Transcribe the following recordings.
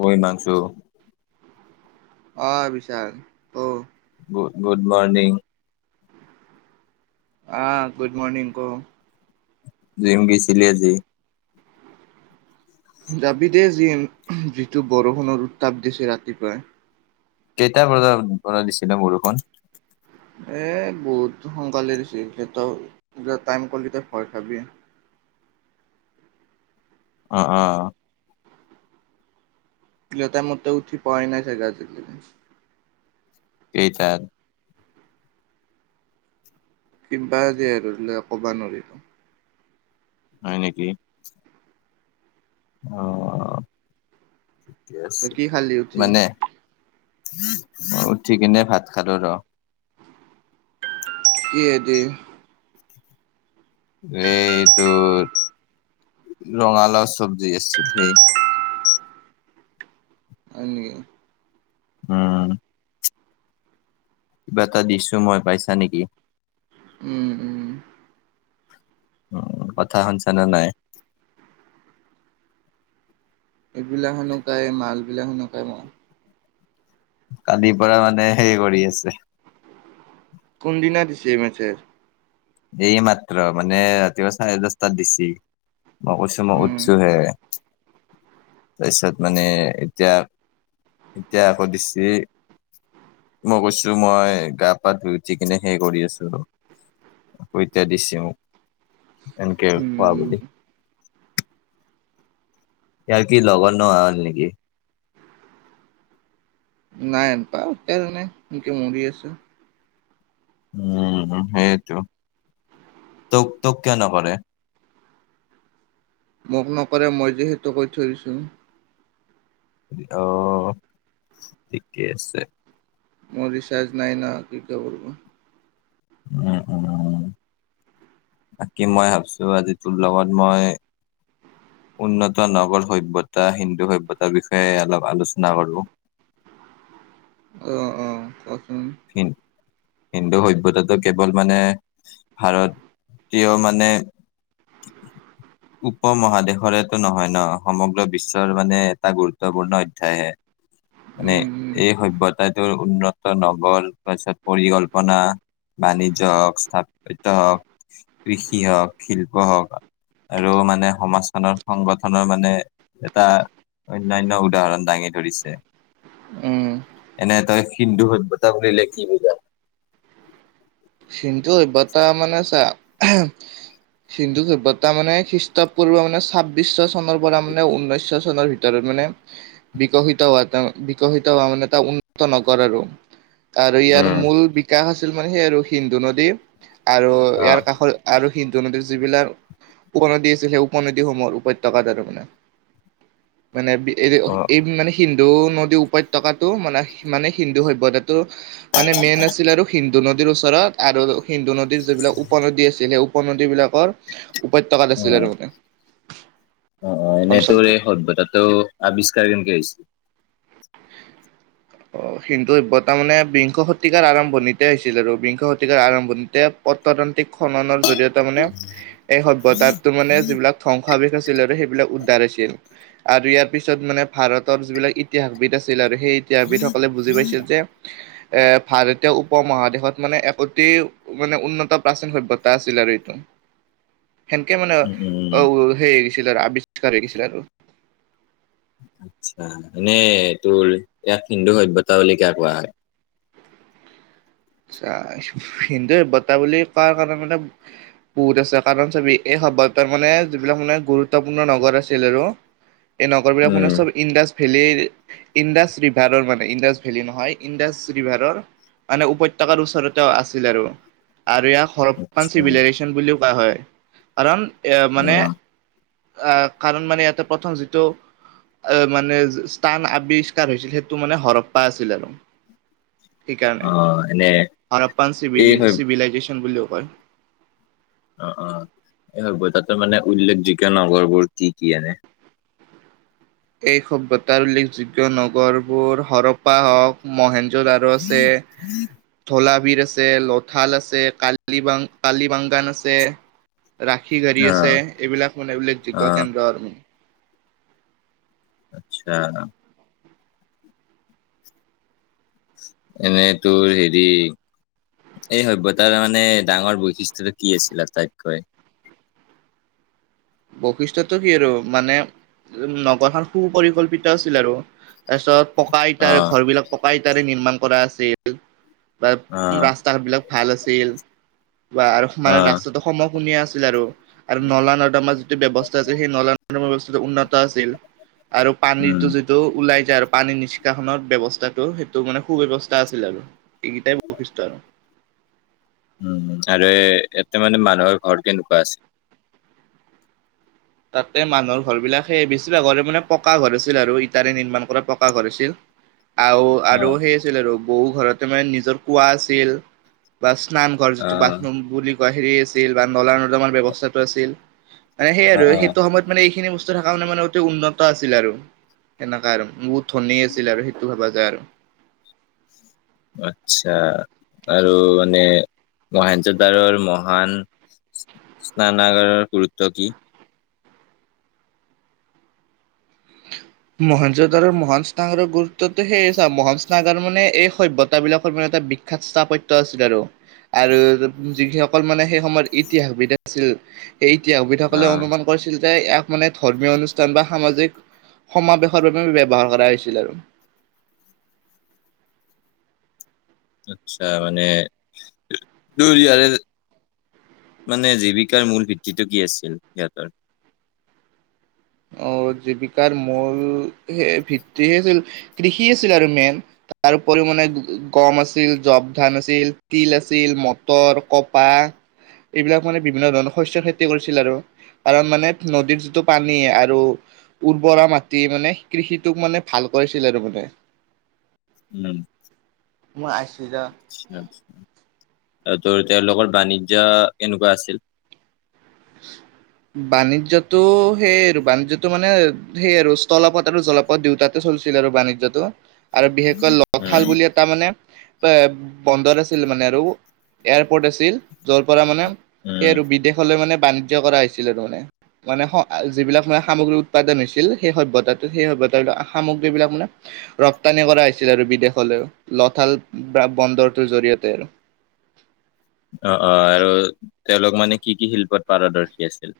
মই মানছোঁ। অ বিশাল ক। Good good morning. আ গুড মৰ্নিং ক। জিম গেইছিলি আজি? যাবি দেই জিম যিটো বৰষুণৰ উত্তাপ দিছে ৰাতিপুৱাই। কেইটা বজাত পৰা দিছিলে বৰষুণ? এ বহুত সোনকালে দিছে সিহঁতৰ টাইম কলি ত ভয় খাবিয়ে। অ অ। সেইটো টাইমত তই উঠি পৱাই নাই চাগে আজিলেকে। কেই তাত? কিবাই আজি হলে ক'বা নোৱাৰি ত। হয় নেকি। অ ঠিকে তই আছে। কি খালি উঠি মানে উঠি কেনে ভাত খালো ৰ। কিহে দি? এ এইটো ৰঙালাও চব্জি আছিল সে। হয় নিকি। উম। কিবা এটা দিছো মই পাইছা নেকি? উম উম। অ কথা শুনছা নে নাই? এইবিলাক হেনোকাই মালবিলাক সেনেকাই মই। কালিৰ পৰা মানে হে কৰি আছে। কোনদিনা দিছে মেছেজ। এই মাত্ৰ মানে ৰাতিপুৱা চাৰে দশটাত দিছি। মই কৈছো মহ উম উৎসু হে। তাৰপিছত মানে এতিয়া এতিয়া আকৌ দিছি। মই কৈছো মই গা-পা ধুই উঠি কিনে সেই কৰি আছোঁ। ঐতে দিছে মোক এনেকে কোৱা উম বুলি ইয়াৰ কি লগৰ নোহোৱা হ'ল নেকি? নাই পাহ তে জানে কেন কে মৰি আছে। উম সেইটো তোক তোক কিয় নকৰে। মোক নকলে মই যে সেইতো কৈ থৈ দিছোঁ। অহ ঠিকেই আছে। মোৰ ৰিচাৰ্জ নাই না কি [unintelligible] উম উম। বাকী মই ভাবছো আজি তোৰ লগত মই উন্নত নগৰ সভ্যতা হিন্দু সভ্যতাৰ বিষয়ে অলপ আলোচনা কৰোঁ। [inaudible] অ অ হিন্দু সভ্যতাটো কেৱল মানে ভাৰতীয় মানে [inaudible] উপ মহাদেশৰেটো নহয় ন সমগ্ৰ বিশ্বৰ মানে এটা গুৰুত্বপূৰ্ণ অধ্যায় হে। মানে উম উম এই সভ্যতাটোৰ উন্নত নগ- গ'ল, পাছত পৰিকলল্পনা বাণিজ্য হওক, স্থাপিত হওঁক, কৃষি হওক, শিল্প হওক। আৰু মানে সমাজখনৰ সংগঠনৰ মানে এটা অনান্য উদাহৰণ দাঙি ধৰিছে, উম এনে তই সিন্ধু সভ্য তা বুলিলে কি বুজা? সিন্ধু সভ্যতা মানে চা হিন্দু সভ্যতা মানে খ্ৰীষ্ট পূ্ব মানে ছাব্বিশ চনৰ পৰা মানে ঊনৈশ চনৰ ভিতৰত মানে বিকশিত হোৱা, বিকশিত হোৱা মানে ত উন্নত নগৰ আৰু। আৰু ইয়াৰ মূল বিকাশ আছিল মানে সেই আৰু সিন্ধু নদী আৰু আহ ইয়াৰ কাষত আৰু হিন্দু নদীৰ যিবিলাক উপনদী আছিল সেই উপনদীসমূহৰ উপত্যকাত আৰু মানে। [inaudible] মানে এই অ এই মানে হিন্দ হিন্দু নদী উপত্যকাতো মানে মানে হিন্দু সভ্যতাটো মানে মেইন আছিল আৰু সিন্ধু নদীৰ ওচৰত আৰু সিন্ধু নদীৰ যিবিলাক উপনদী আছিল সেই উপনদী বিলাকৰ উপত্যকাত অ আছিলে আৰু মানে অ এনেই তোৰ অঞ্চলটো এই সভ্যতাটোৰ আৱিষ্কাৰ কেনেকে হৈছিল? [inaudible] হিন্দু সভ্যতা মানে বিংশ শতিকাৰ আৰম্ভণিতে হৈছিল আৰু বিংশ শতিকাৰ আৰম্ভণিতে পত্ৰতন্ত্- এই খননৰ জৰিয়তে মানে এই সভ্যতাটোৰ মানে যিবিলাক ধ্বংসাবেশ আছিলে আৰু সেইবিলাক তাৰ হৈছিল আৰু ইয়াৰ পিছত মানে ভাৰতৰ যিবিলাক ইতিহাসবিদ আছিল আৰু সেই ইতিহাস বিদসকলে বুজি পাইছিল। যে এ ভাৰতীয় উপমহাদেশত মানে এক অতি মানে উন্নত প্ৰাচীন সভ্যতা। তা আছিল আৰু এইটো। [inaudible] সেনেকে মানে উম উম আও সেই ছিল আৰু আৱিষ্কাৰ হৈ গৈছিলে আৰু। আচ্ছা নে তোৰ ইয়াক হিন্দু সভ্যতা বুলি কিয় কোৱা হয়। আচ্ছা, হিন্দু সভ্যতা বুলি কোৱা কাৰণে মানে বহুত আছে কাৰণ চাবি সভ্যতা মানে যিবিলাক মানে গুৰুত্বপূৰ্ণ নগৰ আছিল আৰু এই নগৰ বিলাক মানে উম চব ইন্দাজ ভেলী ইণ্ডাছ ৰিভাৰৰ মানে ইণ্ডাছ ভেলী নহয় ইণ্ডাছ ৰিভাৰৰ মানে উপত্যকাৰ ওচৰতে আছিল আৰু আৰু ইয়াক হৰপ্পা আচ্ছা চিভিলাইজেচন বুলিও বা হয় কাৰণ এ অ মানে আহ কাৰণ মানে ইয়াতে প্ৰথম যিটো আহ মানে স্থান আৱিষ্কাৰ হৈছিল, সেইটো মানে হৰপ্পা আছিল আৰু। অ এনে হাৰাপ্পান এই চিবিলি সভ্য চিভিলাইজেশ্যন বুলিও কয়। অ অ এই বজাৰ ত মানে উল্লেখযোগ্য নগৰবোৰ কি কি এনে? এই সভ্যতাৰ উল্লেখযোগ্য নগৰবোৰ হৰপ্পা হওক মহেন- জ্বলাৰো আছে, থলা বিৰ আছে, লথাল আছে, কালিবাং কালিবাংগান আছে। ৰাখি গাড়ী অ আছে এইবিলাক মানে এইবিলাগ অ যোগ্য কেন্দ্ৰ আৰ্মী। আচ্ছা। এনেই তোৰ হেৰি এই সভ্যতাৰ মানে ডাঙৰ বৈশিষ্টটো কি আছিল আটাইতকৈ? [inaudible] বৈশিষ্ট্যটো কি আৰু মানে নগৰখন সুপৰিকল্পিত আছিল আৰু। তাৰপিছত পকা অ ইটাৰে ঘৰ বিলাক পকা ইটাৰে নিৰ্মাণ কৰা আছিল। বা অ ৰাস্তা - ঘাট বিলাক ভাল আছিল। বা আৰু অ মানে ৰাস্তাটো সম কুনীয়া আছিল আৰু, আৰু নলা নৰ্দমা যো ব্যৱস্থা আছিল সেই নলা নৰ্দমাৰ ব্যৱস্থাটো উন্নত আছিল আৰু উম পানীটো যিটো ওলাই যায় আৰু পানী নিষ্কাশনৰ ব্যৱস্থাটো সেইটো মানে সুব্যৱস্থা আছিল আৰু। এইকেইটাই বৈশিষ্ট্য আৰু। উম, আৰু ইতে মানে মানুহৰ ঘৰ কেনেকুৱা আছিল? তাতে মানুহৰ ঘৰ বিলাক সেই বেছিভাগৰে মানে পকা ঘৰ আছিল আৰু ইটাৰে নিৰ্মাণ কৰা পকা ঘৰ আছিল। আও অ আৰু সেই আছিল আৰু বহু ঘৰতে মানে নিজৰ কোঁৱা আছিল। বা স্নানঘৰ অ যিটো বাথৰুম বুলি কোৱা হেৰী আছিল বা নলা নৰ্দমাৰ ব্যৱস্থাটো আছিল। মানে সেই অ আৰু অ সেইটো সময়ত মানে এইখিনি বস্তু থকা মানে মানে অতি উন্নত আছিল আৰু সেনকা আৰু বহুত ধনী আছিল আৰু সেইটো ভবা যায় আৰু। আচ্ছা আৰু মানে মহেঞ্জোদাৰোৰ মহান স্নানাগাৰৰ গুৰুত্ব কি? মহেঞ্জোদাৰোৰ মহান স্নানাগাৰৰ গুৰুত্বটো সেয়ে চা মহান স্নানাগাৰ মানে এই সভ্যতা বিলাকৰ এটা বিখ্যাত স্থাপত্য আছিল আৰু। আৰু যিসকল মানে সেই সময়ত ইতিহাসবিধ আছিল। এই অ ইতিহাসবিদসকলে অনুমান কৰিছিল যে ইয়াক মানে ধৰ্মিয় অনুষ্ঠান বা সামাজিক সমাবেশৰ বাবে ব্যৱহাৰ কৰা হৈছিল আৰু। আচ্ছা মানে দৌৰিয়ে মানে জীৱিকাৰ মূল ভিত্তিটো কি আছিল? সিহঁতৰ অ জীৱিকাৰ মূল হে ভিত্তি হে আছিল কৃষি আছিল আৰু মেইন তাৰ উপৰিও মানে গম আছিল জপ ধান আছিল তিল আছিল মটৰ, কপাহ এইবিলাক মানে বিভিন্ন ধৰণৰ শস্যৰ খেতি কৰিছিল আৰু কাৰণ মানে নদীৰ যিটো পানী নি আৰু উৰ্বৰা মাটি মানে কৃষিটোক মানে ভাল কৰিছিল আৰু মানে। উম মই আইছো যা আচ্ছা আচ্ছা। এইটো তেওঁলোকৰ বাণিজ্য কেনেকুৱা আছিল? বাণিজ্যটো সেই আৰু বাণিজ্যটো মানে সেই আৰু স্থলপথ আৰু জলপথ দুয়োটাতে চলি চলিছিল আৰু বাণিজ্যটো আৰু বিশেষকৈ লথাল উম, বুলি এটা মানে বে বন্দৰ আছিল মানে আৰু এয়াৰপৰ্ট আছিল। য'ৰ পৰা মানে সেই উম, আৰু বিদেশলৈ মানে। বাণিজ্য কৰা হৈছিল আৰু মানে মানে স আ যিবিলাক মানে সামগ্ৰী উৎপাদন হৈছিল সেই সভ্যতাটো সেই সভ্য সামগ্ৰী বিলাক মানে ৰপ্তানি কৰা হৈছিল আৰু বিদেশলৈও। লথাল ব্ৰা বন্দৰ বন্দৰটোৰ জৰিয়তে আৰু অ অ আৰু তেওঁলোক মানে কি কি শিল্পত পাৰদৰ্শি আছিল?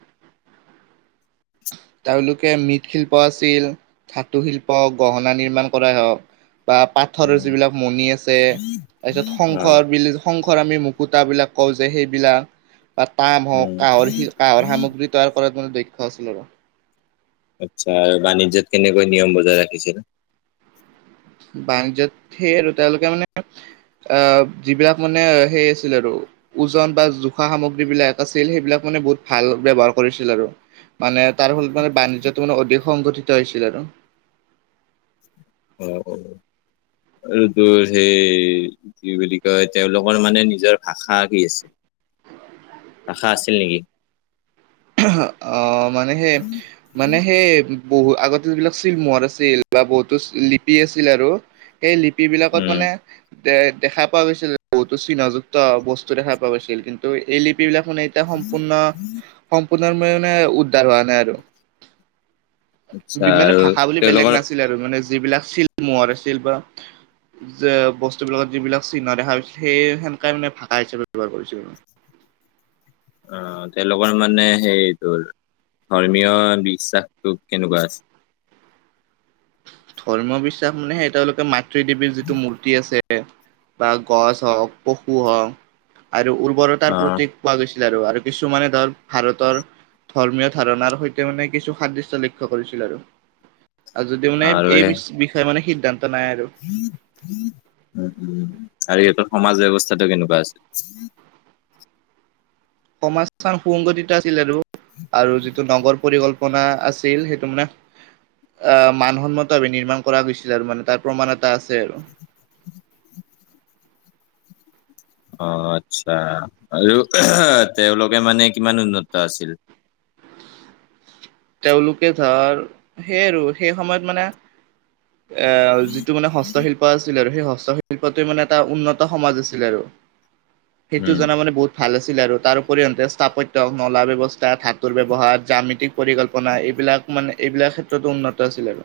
তেওঁলোকে মৃৎশিল্প আছিল ধাতু শিল্প গহনা নিৰ্মাণ কৰাই হওঁক। বা পাথৰৰ উম, যিবিলাক মণি আছে। তাৰপিছত শংখ অ', বুলি শংখ আমি মুকুতাবিলাক কওঁ যে সেইবিলাক বা তাম হওঁক উম। কাঁহৰ শি কাঁহৰ সামগ্ৰী তৈয়াৰ কৰাত মানে দক্ষ আছিল আৰু। আচ্ছা আৰু বাণিজ্যত কেনেকৈ নিয়ম বজাই ৰাখিছিল? বাণিজ্যত সেই আৰু তেওঁলোকে মানে অ যিবিলাক মানে সেই আছিল আৰু ওজন বা জোখা সামগ্ৰী বিলাক আছিল সেইবিলাক সেইবিলাক মানে বহুত ভাল ব্যৱহাৰ কৰিছিল আৰু মানে তাৰ ফলত মানে বাণিজ্যটো মানে অধিক সংঘটিত হৈছিল আৰু। অহ অ। এটো সেই কি বুলি কয় তেওঁলোকৰ মানে নিজৰ ভাষা কি আছে? ভাষা আছিল নেকি? অ মানে সে মানে সেই বহু আগতে যিবিলাক চিলমোহৰ আছিল বা বহুতো লিপি আছিল আৰু। এই লিপ বিলাকত উম, মানে। দে দেখা পোৱা গৈছিল বহুতো চিহ্নযুক্ত বস্তু দেখা পোৱা গৈছিল। কিন্তু এই লিপিবিলাক মানে এতিয়া সম্পূৰ্ণ সম্পূৰ্ণে মানে উদ্ধাৰ হোৱা নাই আৰু। আচ্ছা মানে আৰু ভাষা বুলি বেলেগ তেওঁলোকৰ নাছিল আৰু মানে যিবিলাক ছিল মৰ আছিল বা যে বস্তুবিলাকত যিবিলাক চিহ্ন দেখা গছিল সেই সেনেকাই মানে ভাষা হিচাপে ব্যৱহাৰ কৰিছিল আৰু। অ তেওঁলোকৰ মানে সেইটোৰ ধৰ্মীয় বিশ্বাসটো কেনেকুৱা আছ- ধৰ্ম বিশ্বাস মানে স এ তেওঁলোকে মাতৃ দেৱীৰ যিটো মূৰ্তি আছে। বা গছ হওক, পশু হওক আৰু উৰ্বৰতাৰ অ', প্ৰতি পোৱা গৈছ- ছিল আৰু। আৰু কিছুমানে ধৰ ভাৰতৰ ধৰ্মীয় ধাৰণাৰ সৈতে মানে কিছু সাদৃশ্য লক্ষ্য কৰিছিল আৰু। আৰু যদিও মানে এই বিষয়ে মানে সি উ উ হাৰি এইটো সমাজ ব্যৱস্থাটো কেনেকুৱা আছ- সমাজখন সুংগতিত আছিল আৰু। আৰু যিটো নগৰ পৰিকল- পনা আছিল সেইটো মানে আহ মান সন্মতভাৱে নিৰ্মাণ কৰা গৈছিল আৰু মানে তাৰ প্ৰমাণ এটা আছে আৰু। [inaudible] অ আচ্ছা আৰু তেওঁলোকে মানে কিমান উন্নত আছিল। তেওঁলোকে ধৰ সেই আৰু সেই সময়ত মানে অ যিটো মানে হস্তশিল্প আছিল আৰু। সেই হস্ত শিল্পটো মানে এটা উন্নত সমাজ আছিলে আৰু সেইটো উম, জনা মানে বহুত ভাল আছিলে আৰু তাৰ উপৰিতে স্থাপত্য নলা ব্যৱস্থা ধাতুৰ ব্যৱহাৰ জামিতি পৰিকল্পনা এইবিলাক মানে এইবিলাক ক্ষেত্ৰতো উন্নত আছিল আৰু।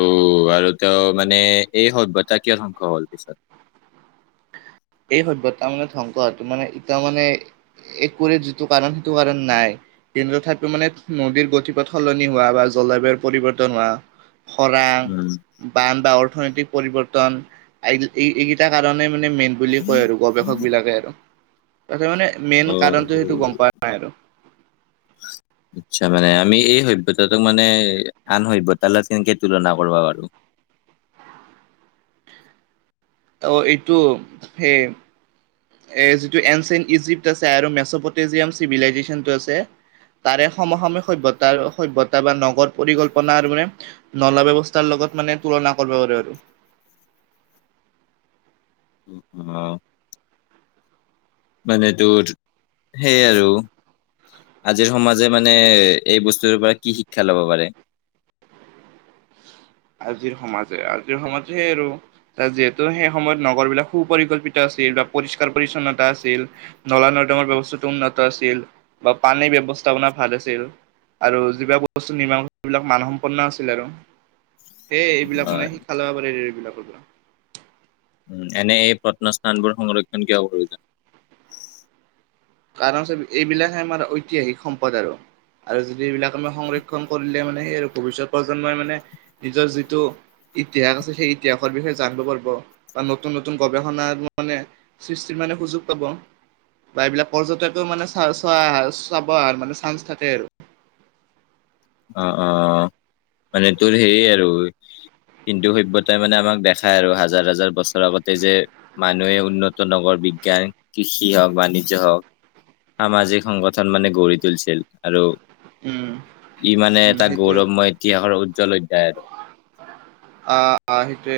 অ আৰু তেওঁ মানে এই সভ্যতা কিয় ধ্বংস হ'ল পিছত? এই সভ্যতা মানে ধ্বংস তো মানে ইতাৰ মানে একোৰে যিটো কাৰণ সেইটো কাৰণ নাই। কিন্তু ঠাইত মানে নদীৰ গতিপথ সলনি হোৱা বা জলবায়ুৰ পৰিৱৰ্তন হোৱা। সৰাং উম, বানৱাৰৰ অৰ্থনৈতিক পৰিবৰ্তন এই কেইটা কাৰণে মানে মেইন বুলি কয় আৰু গৱেষক বিলাকে আৰু তাকে মানে মেইন অ', কাৰণটো সেইটো গম পোৱা নাই আৰু। [inaudible] আচ্ছা মানে আমি এই সভ্যতা টোক মানে আন সভ্যতা লগত কেনেকে তুলনা কৰিব পাৰো। [inaudible] অ এইটো সে এ যিটো এনচেণ্ট ইজিপট আছে আৰু মেচপটজিয়াম চিভিলাইজেশচনটো আছে। তাৰে সম সমে সভ্যতা সভ্যতা বা নগদ পৰিকল্পনা মানে নলা ব্যৱস্থাৰ লগ- ঘত মানে তুলনা কৰিব পাৰোঁ আৰু। [inaudible] অ মানে তোৰ সেই আৰু আজিৰ সমাজে মানে এই বস্তুৰ পৰা কি শিক্ষা ল'ব পাৰে? [inaudible] আজিৰ সমাজে আজিৰ সমাজত সেই আৰু ত যিহেতু সেই সময়ত নগৰ বিলাক সুপকল্পিত আছ- ছিল বা পৰিষ্কাৰ পৰিছন্নতা আছিল নলা নৰ্দমৰ ব্যৱস্থাটো উন্নত আছিল বা পানীৰ ব্যৱ- প্ৰস্তাৱনা ভাল আছিল আৰু যিবিলাক বস্তু নিৰ্মাণ কৰি সেইবিলাক মানসম্পন্ন আছিল আৰু। সেই এইবিলাক মানে হয়, শিক্ষা ল'ব পাৰে এইবিলাক। এনে এই প্ৰত্নস্থানবোৰ সংৰক্ষণ কিয় প্ৰয়োজন? কাৰণ চাবি এইবিলাকহে আমাৰ ঐতিহাসিক সম্পদ আৰু। আৰু যদি এইবিলাক আমি সংৰক্ষণ কৰিলে মানে সেই আৰু ভৱিষ্যত প্ৰজন্মই মানে নিজৰ যিটো ইতিহাস আছে সেই ইতিহাসৰ বিষয়ে জানিব পাৰিব বা নতুন নতুন গৱেষণাৰ মানে সৃষ্টিৰ মান- মানে সুযোগ পাব বা এইবিলাক পৰ্যটকো মানে চা চৱাই অহা চাব আৰ মানে চান্স থাকে আৰু। অ অ মানে তোৰ সেই আৰু সিন্ধু সভ্যতাই মানে আমাক দেখায় আৰু হাজাৰ হাজাৰ বছৰ আগতে যে মানুহে উন্নত নগৰ বিজ্ঞান কৃষি হওঁক, বাণিজ্য হওঁক। সামাজিক সংগঠন মানে গঢ়ি তুলিছিল আৰু উম। ই মানে উম এটা সেইটোৱে গৌৰৱময় ইতিহাসৰ উজ্জ্বল অধ্যায় আৰু। অ অ সেইটোৱে।